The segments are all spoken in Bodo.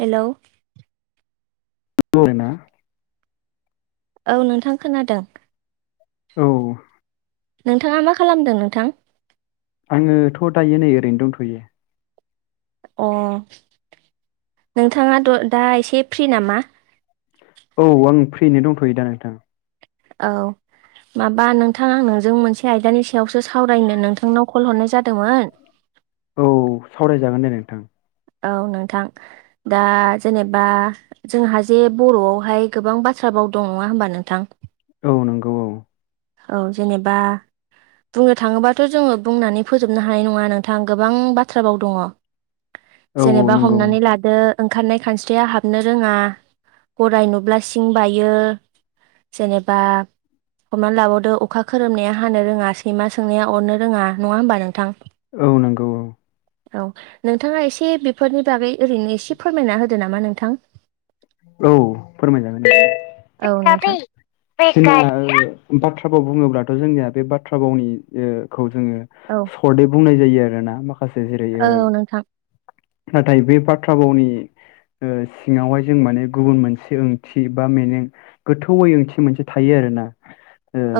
हेलौ [unintelligible] औ नोंथां खोनादों। औ नोंथाङा मा खालामदों नोंथां? आङोथ' दायो नै ओरैनो दंथ'यो। अ नोंथाङा द दा एसे फ्रि नामा? औ आं फ्रिनो दंथ'यो दा नोंथां। औ माबा नोंथां आं नोंजों मोनसे आयदानि सायावसो सावरायनो नोंथांनाव कल हरनाय जादोंमोन। औ सावरायजागोन दे नोंथां। औ नोंथां दा जेनेबा जोंहा जे बर'आवहाय गोबां बाथ्रा बाव दं नङा होनबा नोंथां? औ नंगौ औ। औ जेनेबा बुंनो थाङोबाथ' जोङो बुंनानै फोजोबनो हानाय नङा नोंथां गोबां बाथ्राबाव दङ। औ जेनेबा नंगौ हमनानै लादो। ओंखारनाय खानस्रिया हाबनो रोङा गराय नुब्ला सिं बायो। जेनेबा हमनानै लाबावदो अखा खोरोमनाया हानो रोङा सैमा सोंनाया अरनो रोङा नङा होनबा नोंथां। औ नोंगौ औ। औ नोंथाङा एसे बेफोरनि बागै ओरैनो एसे फोरमायना होदो नामा नोंथां। औ फोरमायजागोन। औ नोंथां बाथ्रा बाव बुङोब्लाथ' जोंनिया बे बाथ्रा बावनिखौ ओंथिखौ जोङो औ सर्टयै बुंनाय जायो आरोना माखासे जेरै ओ। औ नोंथां नाथाय बे बाथ्रा फावनि ओ सिङावहाय। जों माने गुबुन मोनसे ओंथि बा मेनिं गोथौ ओंथि मोनसे थायो आरोना।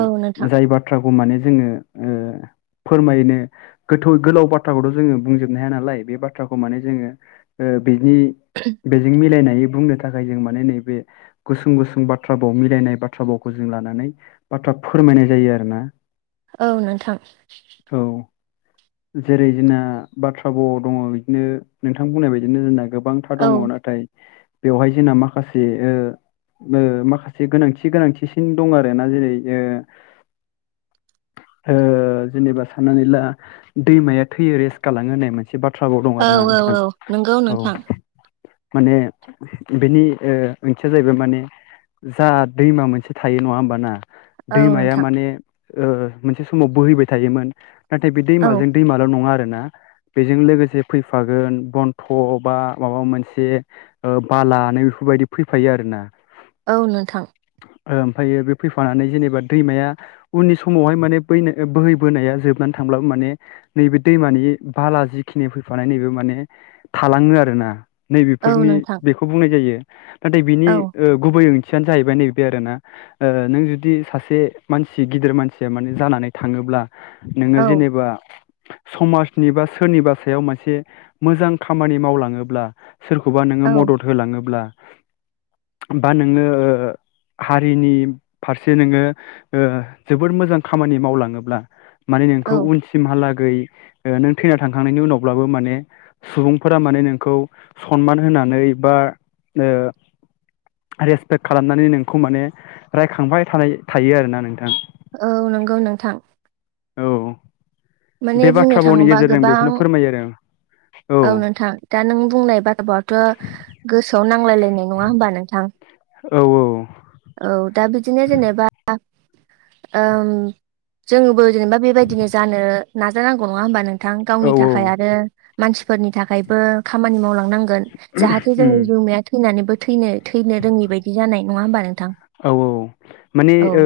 औ नोंथां जाय बाथ्राखौ माने जोङो ओ। फोरमायनो गोथौ गोलाव बाथ्राखौथ' जोङो बुंजोबनो हाया नालाय बे बाथ्राखौ माने जोङो ओ। बिनि बेजों मिलायनाय। बुंनो थाखाय जों माने नैबे गुसुं गुसुं बाथ्रा बाव मिलायनाय बाथ्रा बावखौ जों लानानै बाथ्रा। फोरमायनाय जायो आरो ना। औ नोंथां। जेरै जोंना बाथ्रा बावाव दङ बिदिनो नोंथां बुंनाय बायदिनो जोंना गो गोबांथा औ दङ नाथाय बेवहाय जोंना माखासे ओ ओ माखासे गोनांथि गोनांथिसिन दं आरोना जेरै ओ ओ जेनेबा साननानै ला दैमाया थैयो रेस्ट गलाङो होननाय मोन से बाथ्रा बाव दं औ आरोना औ नोंथां औ नंगौ औ। नोंथां माने बेनि ओ ओंथिया जाहैबाय माने जा दैमा मोनसे थायो नङा होमबाना औ दैमाया नोंथां माने ओ मोनसे समाव बोहैबाय थायोमोन। नाथाय बे औ दैमाजों दैमाल' नङा आरो ना। ना बेजों लोगोसे फैफागोन बन्थ' बा माबा मोनसे ओ बाला बेफोरबायदि फैफायो आरो ना। औ नोंथां। ओ ओमफायो बे फैफानानै जेनेबा दैमाया उननि समावहाय माने बोहैबोनाया जोबनानै थांब्लाबो माने नैबे दैमानि बाला जिखिनि फैफानाय नैबे माने थालाङो आरोना। औ नैबेफोरनि नोंथां बेखौ बुंनाय जायो नाथाय बिनि औ ओ गुबै ओंथि थिया जाहैबाय नैबे आरोना ओ नों जुदि सासे मानसि गिदिर मानसिया माने जानानै थाङोब्ला नोङो औ जेनेबा समाजनि बा सोरनिबा सायाव मोनसे मोजां खामानि मावलाङोब्ला सोरखौबा नोङो औ म ब्ला होनबा नोङो हारिनि फारसे नोङो ओ जोबोद मोजां खामानि मावलाङोब्ला माने नोंखौ औ उनसिमहालागै गै ओ नों थैना थांखांनायनि उनावब्लाबो माने सुबुंफोरा माने नोंखौ सनमान होनानै बा ओ रेसपेक्ट खालामनानै नोंखौ माने रायखांबाय थानाय थायो आरोना नोंथां। औ नोंगौ नोंथां। औ माने बे बुंनो बाथ्रा बावनि थाङोबा गेजेरजों गोबां बेखौनो फोरमायो आरो। औ नोंथां दा नों बुंनाय बाथा बावआथ' गोसोआव नांलायलायनाय नङा होमबा नोंथां। औ औ। औ दा बिदिनो जेनेबा ओम जोंबो जेनेबा बेबायदिनो जानो नाजानांगौ नङा होमबा नोंथां औ गावनि थाखाय आरो मानसिफोरनि थाखायबो खामानि मावलांनां गोन जाहाथे उम जोंनि जिमाया थैनानैबो थै-थैनो रोङै बायदि जानाय नङा होनबा नों औ औ माने ओ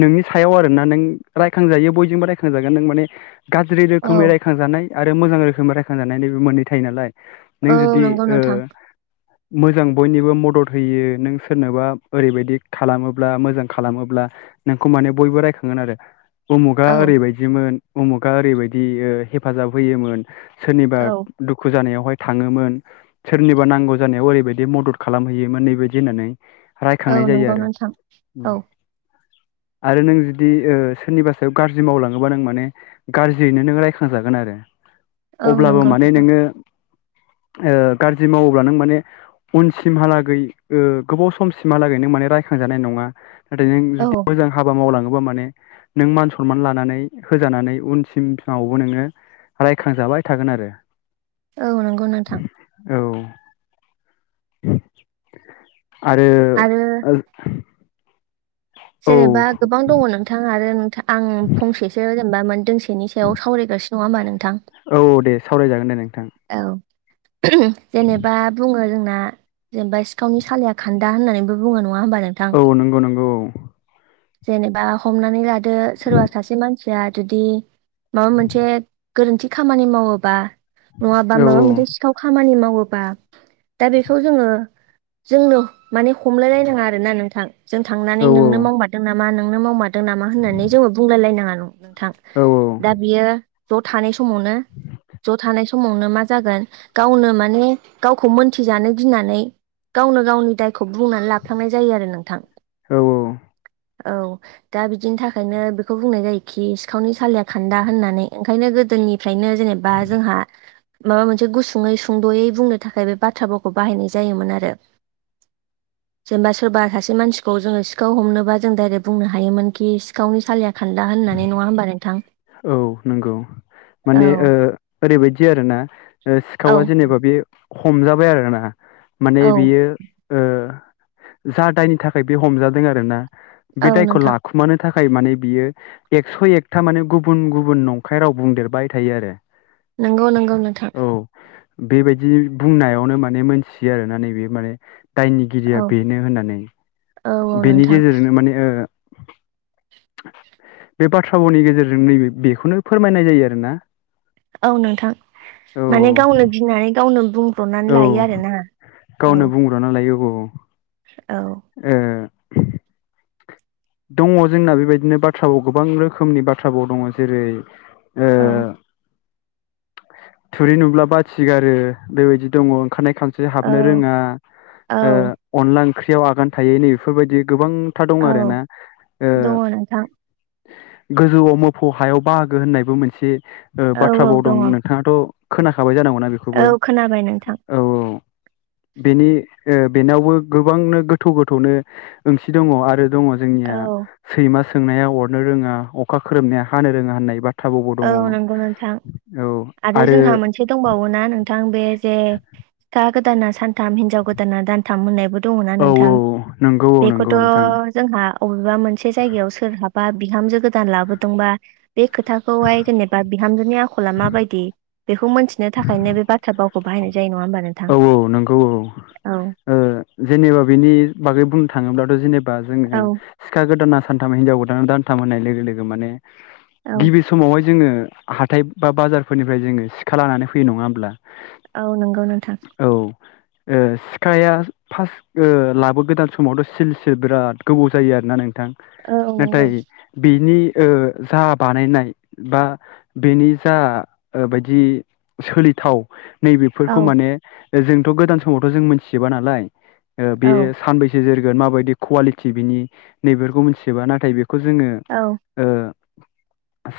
नोंनि सायाव आरोना नों रायखांजायो बयजोंबो रायखांजागोन नों माने गाज्रि औ रोखोमै रायखांजानाय आरो मोजां रोखोमै रायखांजानायनि मोननै थायो नालाय नों औ जुदि नंगौ ओ नोंथां मोजां बयनिबो मदद होयो नों सोरनोबा ओरैबायदि खालामोब्ला मोजां खालामोब्ला नोंखौ माने बयबो रायखांगोन आरो उमुगा औ ओरैबायदिमोन उमुगा ओरैबायदि हेफाजाब होयोमोन। सोरनिबा औ दुखु जानायावहाय थाङोमोन सोरनिबा नांगौ जानायाव ओरैबायदि मदद खालामहैयोमोन नै बेबायदि होननानै। औ रायखांनाय जायो नंगौ आरो। नोंथां उम औ। आरो नों जुदि सोरनिबा सायाव गाज्रि मावलाङोबा नों माने गाज्रियैनो नों रायखां जागोन आरो। [inaudible] अब्लाबो नंगौ माने नोंथां नोङो गाज्रि मावोब्ला नों माने उनसिमहालागै गोबाव समसिमहालागै नों माने राय खांजानाय नङा नाथाय नों औ जुदि मोजां हाबा मावलाङो बा माने नों मान सनमान लानानै होजानानै उनसिमङावबो नोङो रायखांजाबाय थागोन आरो। औ नंगौ नोंथां। औ। [inaudible] आरो आरो ओ जेनेबा गोबां दङ नोंथां आरो आं फंसेसो बामोन दोंसेनि सायाव सावरायगासिनो नङा होमबा नों औ दे सावराय जागोन दे नोंथां। औ जेनेबा बुङो जोंना जेनेबा सिखावनि सालाया खान्दा होननानैबो बुङो न औ नंगौ नंगौ औ। जेनेबा हमनानै लादो सोरबा सासे मानसिया जुदि माबा मोनसे गोरोन्थि खामानि मावोबा नङाबा औ माबा मोनसे सिखाव खामानि मावोबा दा बेखौ जोङो जोंनो माने हमलायलायनाङा आरोना नोंथां जों थांनानै औ नोंनो मावमारदों नामा नोंनो मावमारदों नामा होननानै जोंबो बुंलाय लायनाङा नोंथां दा बियो ज' थानाय समावनो ज' थानाय समावनो मा जागोन गावनो माने गावखौ मोनथिजानो गिनानै गावनो गावनि दायखौ बुंनानै लाफ्लांनाय जायो आरो नोंथां। औ औ। औ दा बिदिनि थाखायनो बेखौ बुंनाय जायोखि सिखावनि सालिया खान्दा होननानै ओंखायनो गोदोनि फ्रायनो जेनेबा जोंहा माबा मोनसे गुसुङै सुंद'यै बुंनो थाखाय बे बाथ्राफोरखौ बाहायनाय जायोमोन आरो। जेनेबा सोरबा सासे मानसिखौ जोङो सिखाव हमनोबा जों डाइरेक्ट बुंनो हायोमोन कि सिखावनि सालाया खान्दा होननानै नङा होमबा। नोंथां औ नंगौ। औ माने ओ ओरैबायदि आरोना औ सिखावा जेनेबा बे हमजाबाय आरोना माने औ बियो ओ जा दायनि थाखाय बे हमजादों आरोना बे औ दायखौ नोंथां लाखुमानो था थाखाय माने बियो एकस' एकथा माने गुबुन गुबुन नंखाय राव बुंदेरबाय थायो आरो। नंगौ नंगौ नोंथां औ बेबायदि बुंनायावनो माने मोनथियो आरोना नैबे माने दायनिगिरिया औ बेनो होननानै। औ औ बेनि नोंथां गेजेरजोंनो माने ओ [inaudible] बे बाथ्रानि भावनि गेजेर जों नैबे बेखौनो फोरमायनाय जायो आरोना। औ नोंथां। माने गावनो गिनानै गावनो ब्रनानै औ लायो औ आरोना औ। गावनो बुंग्रोना लायो औ औ ओ [inaudible] दङ जोंना बेबायदिनो बाथ्रा भाव गोबां रोखोमनि बाथ्रा भाव दङ जेरै ओ औ। थुरि नुब्ला बाथि गारो बेबायदि दङ ओंखारनाय खान स्रि हाबनो औ रोङा। ओ औ अनला ओंख्रियाव आगान थायै नै बेफोरबायदि गोबांथा दं औ आरो ना। दङ नोंथां गोजौआव मोफौ हायाव बाहागो होननायबो मोनसे ओ औ बाथ्रा औ बावदों दङ नोंथाङाथ' खोनाखाबाय जानांगौना बेखौबो? औ खोनाबाय नोंथां औ औ बेनि ओ बेनावबो गोबांनो गोथौ गोथौनो ओंथि दङ आरो दङ औ जोंनिया सैमा सोंनाया अरनो रोङा, अखा खोरोमनाया हानो रोङा होननाय बा औ नंगौ नोंथां आरो जोंहा मोनसे दंबावो ना नोंथां बे जे सिखा गोदाना सानथाम हिनजाव गोदाना दानथाम मोननाय बो दङ ना औ नोंथां? नंगौ औ नंगौ बेखौथ' नोंथां जोंहा अबेबा मोनसे जायगायाव सोरहा बा बिहामजो गोदान लाबोदोंबा बे खोथा खौहाय जेनेबा बिहामजोनि आखला मा बायदि बेखौ मिथिनो थाखायनो बे बाथ्रा बावखौ बाहायनाय जायो नङा होमबा नोंथां औ औ नोंगौ औ जेनेबा ओ बेनि बागै बुंनो थाङोब्लाथ' जेने बा औ जोङो सिखा गोदाना सानथाम हिनजाव गोदाना दानथाम होननाय लोगो लोगो माने औ गिबि समावहाय जोङो हाथाय बा बाजारफोरनिफ्राय जोङो सिखा लानानै फैयो नङा होमब्ला औ नंगौ नोंथां औ ओ सिखाया फार्स्ट लाबो गोदान समावथ' सिल सिल बिराद गोबाव जायो आरोना नं बिथां औ नंगौ नाथाय बिनि जा बानायनाय बा बेनि जा बायदि सोलि थाव नै औ जोंथ' गोदान समावथ' जों मोनथिा नालाय बे औ सानबस जेर ोन माबायदि कुवालिटि बिनि नैबेफोरखौ मिथियोोबा नाथाय बेखौ जोङो औ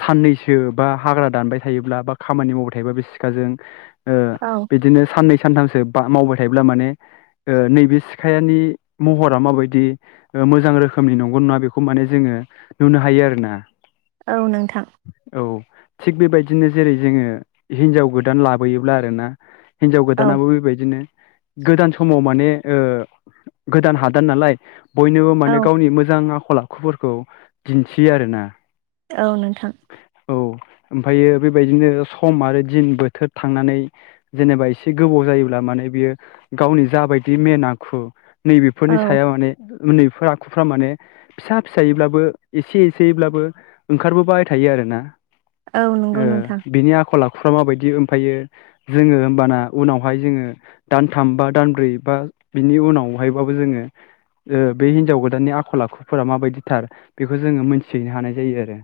साननैसो बा हाग्रा दानबाय थायोब्ला बा खामानि मावबाय थायोब्ला बे सिखाजों औ बिदिनो साननै सानथामसो मावबाय थायोब्ला माने नैबे सिखायानि महरा माबायदि मोजां रोखोमनि नंगौ नङा बेखौ माने जोङो नुनो हायो आरोोना औ नोंथां थिग बेबायदिनो जेरै जोङो हिनजाव गोदान लाबोयोब्ला आरो ना हिन्जाव औ गोदानाबो बेबायदिनो गोदान समाव माने गोदान हादान नालाय बयनोबो औ माने गावनि मोजां आखल आखुफोरखौ दिन्थियो आर ना औ नोंथां ओमफ्रायो बेबायदिनो सम आरो दिन बोथोर थांनानै जेनेबा एसे गोबाव जायोब्ला माने बियो गावनि जाबायदि मेेन आखु नैबेफोरनि औ साया माने उन्दैफोर आखुफ्रा माने फिसा फिसायैब्लाबो एसे एसेयैब्लाबो ओंखारबोबायबाय थायो आरो ोना औ नंगौ नोंथां बिनि आखल आखुफ्रा माबायदि ओमफ्रायायो जोङो होमबाना उनावहाय जोङो दानथाम बा दानब्रै बा बिनि उनावहायबाबो जोङो बे हिनजाव गोदाननि आखल आखुफोरा माबायदिथार बेखौ जोङो मोनथिहैनो हानाय जायो आरो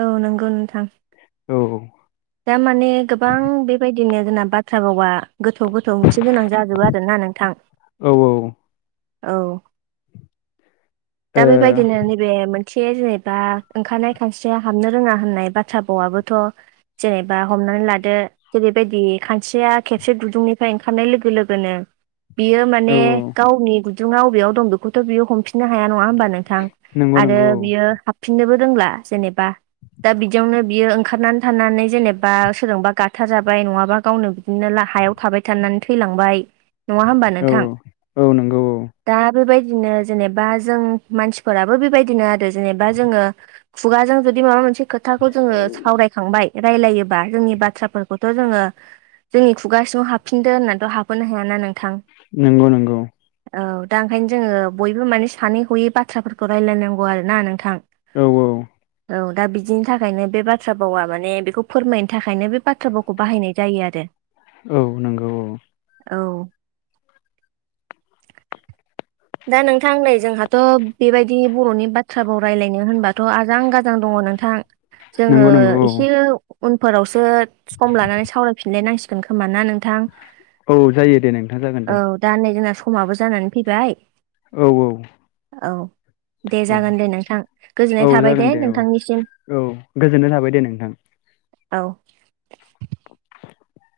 औ नंगौ नोंथां औ दारमाने गोबां बेबायदिनो जोंना बाथ्रा बावा गोथौ गोथौ ओंथि गोनां जाजोबो आरोना नोंथां औ औ दा ओ बेबायदिनो नैबे मोनसे थे जेनेबा ओंखारनाय खानस्रिया हाबनो रोङा होननाय बाथ्रा बावाबोथ' जेनेबा हमनानै लादो जेरैबायदि खानस्रिया खेबसे दुदुंनिफ्राय ओंखारनाय लोगो लोगोनो बियो औ माने गावनि गुदुङा बबेयाव दं बेखौथ' बियो हमफिननो हाया। नङा हबा नोंथां नंगौ आरो नंगौ बियो हफिननोबो रोंला जेनेबा दा बिदियावनो बियो ओंखारनानै थानानै जेनेबा सोरजोंबा गाथारजाबाय नङाबा गावनो बिदिनो हायाव थाबाय थानानै थैलांबाय नङा होमबा औ नोंथां औ नंगौ औ दा बेबायदि बिदिनो जेनेबा जों मानसिफोराबो बेबायदिनो आरो जेनेबा जोङो खुगाजों जुदि माबा मोनसे खोथाखौ जोङो सावरायखांबाय रायलायोबा जोंनि बाथ्राफोरखौथ' जोङो। जोंनि खुगासिङाव हाफिनदो होननानैथ' हाबहोनो हायाना नोंथां। नंगौ नंगौ। औ दा ओंखायनो जोङो बयबो माने सानै हयै बाथ्राफोरखौ रायजलायनांगौ आरो ना नोंथां? औ औ। औ दा बिदिनि थाखायनो बे बाथ्रा भावा माने बेखौ फोरमायनो थाख खायनो बे बाथ्राफावखौ बाहायनाय जायो आरो औ नंगौ औ औ। दा नोंथां नै जोंहाथ' बेबायदि बर'नि बाथ्राबाव रायलायनो होनबाथ' आजां गाजां दङ। नोंथां जोङो नंगौ नंगौ एसे उनफोरावसो सम लानानै सावरायफिनलायनांसिग गोन खोमा ना नोंथां? औ जायो दे नोंथां जागोन दे‌। खमाबो जानानै फैबाय। औ औ। औ दे औ जागोन दे नोंथां औ गोजोननाय थाबाय जागोन दे औ नोंथां निसिम। औ गोजोननाय थाबाय दे नोंथां। औ। [inaudible]